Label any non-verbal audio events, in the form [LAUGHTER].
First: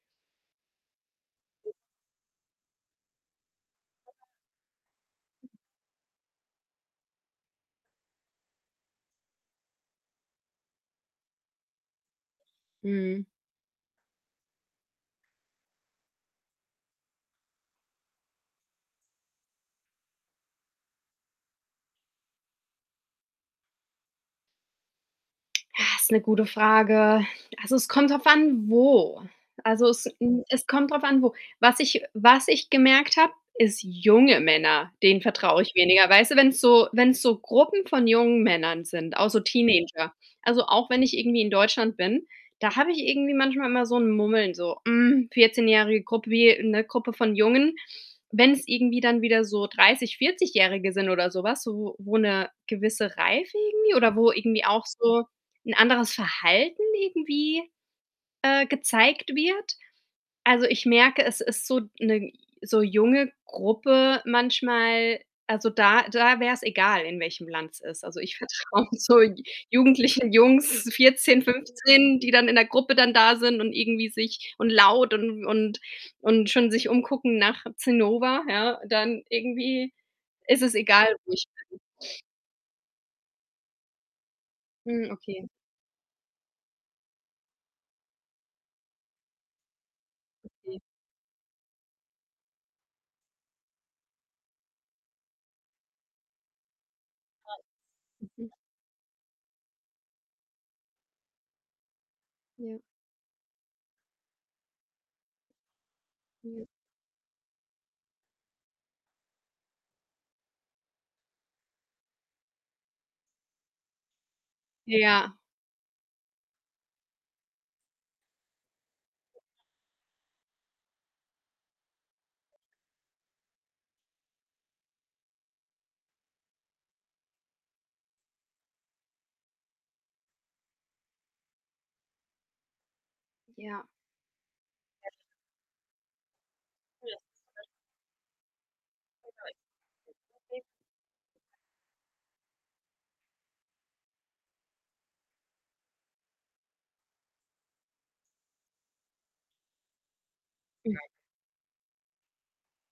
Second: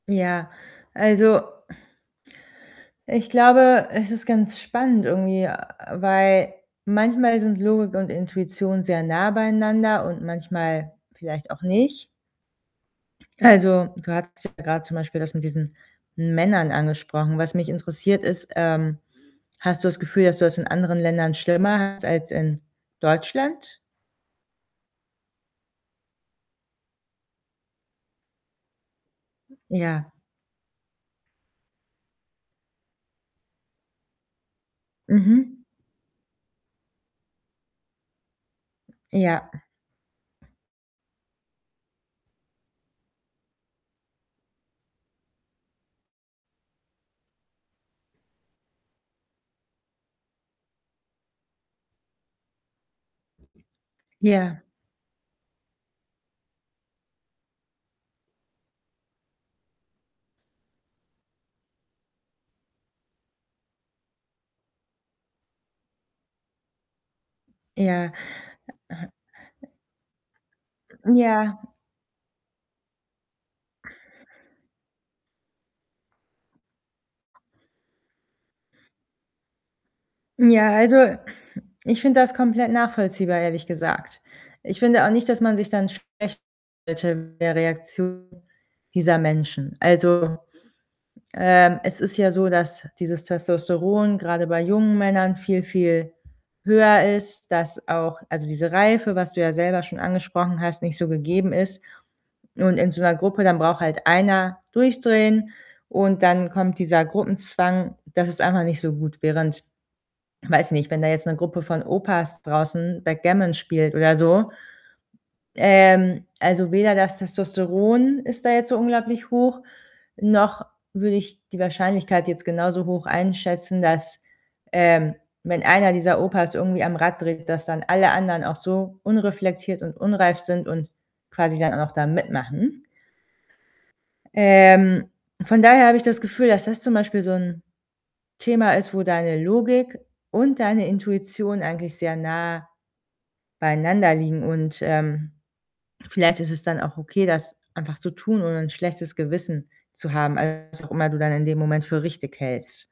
Ja, also [SIGHS] ich glaube, es ist ganz spannend irgendwie, weil manchmal sind Logik und Intuition sehr nah beieinander und manchmal vielleicht auch nicht. Mhm. Also, du hattest ja grad zum Beispiel das mit diesen Männern angesprochen. Was mich interessiert, ist, ähm, hast du das Gefühl, dass du das in anderen Ländern schlimmer hast als in Deutschland? Ah, ist 'ne gute Frage. Also, es kommt drauf an wo. Also, es Ja. hm, es kommt drauf an wo. Was ich was ich gemerkt habe, ist junge Männer, denen vertraue Mhm. ich weniger. Weißt du, wenn's so wenn's so Gruppen von jungen Männern sind, auch Ja. so Teenager. Also, auch wenn ich irgendwie in Deutschland bin, da habe ich irgendwie manchmal immer so 'n Mummeln, so: Hm, Vierzehnjährige Grup wie 'ne Gruppe von Jungen. Wenn's irgendwie dann wieder so dreißig Vierzigährige sind oder so was, wo wo 'ne gewisse Reife irgendwie oder wo Ja. irgendwie auch so 'n anderes Verhalten irgendwie, äh, gezeigt wird. Also, ich merke, es ist so 'ne so junge Gruppe manchmal, also da da wär's egal, in welchem Land's ist. Ja. Also, ich vertraue so jugendlichen Jungs, 14, Ja. 15, die dann in der Gruppe dann da sind und irgendwie sich und laut und und und schon sich umgucken nach Zinnober, ja, dann irgendwie ist Ja, es egal, also, wo ich [CLEARS THROAT] bin. ich finde das komplett nachvollziehbar, ehrlich gesagt. Ich finde auch Hm, nicht, dass okay. man sich dann schlecht [UNINTELLIGIBLE] der Reaktion dieser Menschen. Also, Okay. ähm, es ist ja so, dass dieses Testosteron grade bei jungen Männern viel viel höher ist, Ja, dass auch also, mhm. diese Reife, was du ja selber schon angesprochen hast, nicht so gegeben ist und Ja. in so 'ner Gruppe, dann braucht halt einer durchdrehen und dann Ja. kommt dieser Gruppenzwang, das ist einfach nicht so gut. Während, weiß nicht, wenn da jetzt 'ne Gruppe von Opas draußen Backgammon spielt oder so, Ja. ähm, also, weder das Testosteron ist da jetzt so unglaublich hoch, noch würde ich die Wahrscheinlichkeit jetzt genauso hoch einschätzen, dass, ähm, wenn einer dieser Opas irgendwie am Rad dreht, dass dann alle anderen auch so unreflektiert und unreif sind und quasi dann auch da mitmachen. Ja. Ähm, Ja. von daher habe ich das Gefühl, dass das zum Beispiel so 'n [UNINTELLIGIBLE] Thema ist, wo deine Logik und [UNINTELLIGIBLE] deine Intuition eigentlich sehr nah beieinander liegen und, ähm, vielleicht ist es dann auch okay, das einfach zu tun, ohne 'n schlechtes Gewissen zu haben, als was auch Hm. immer du dann in dem Moment für richtig hältst.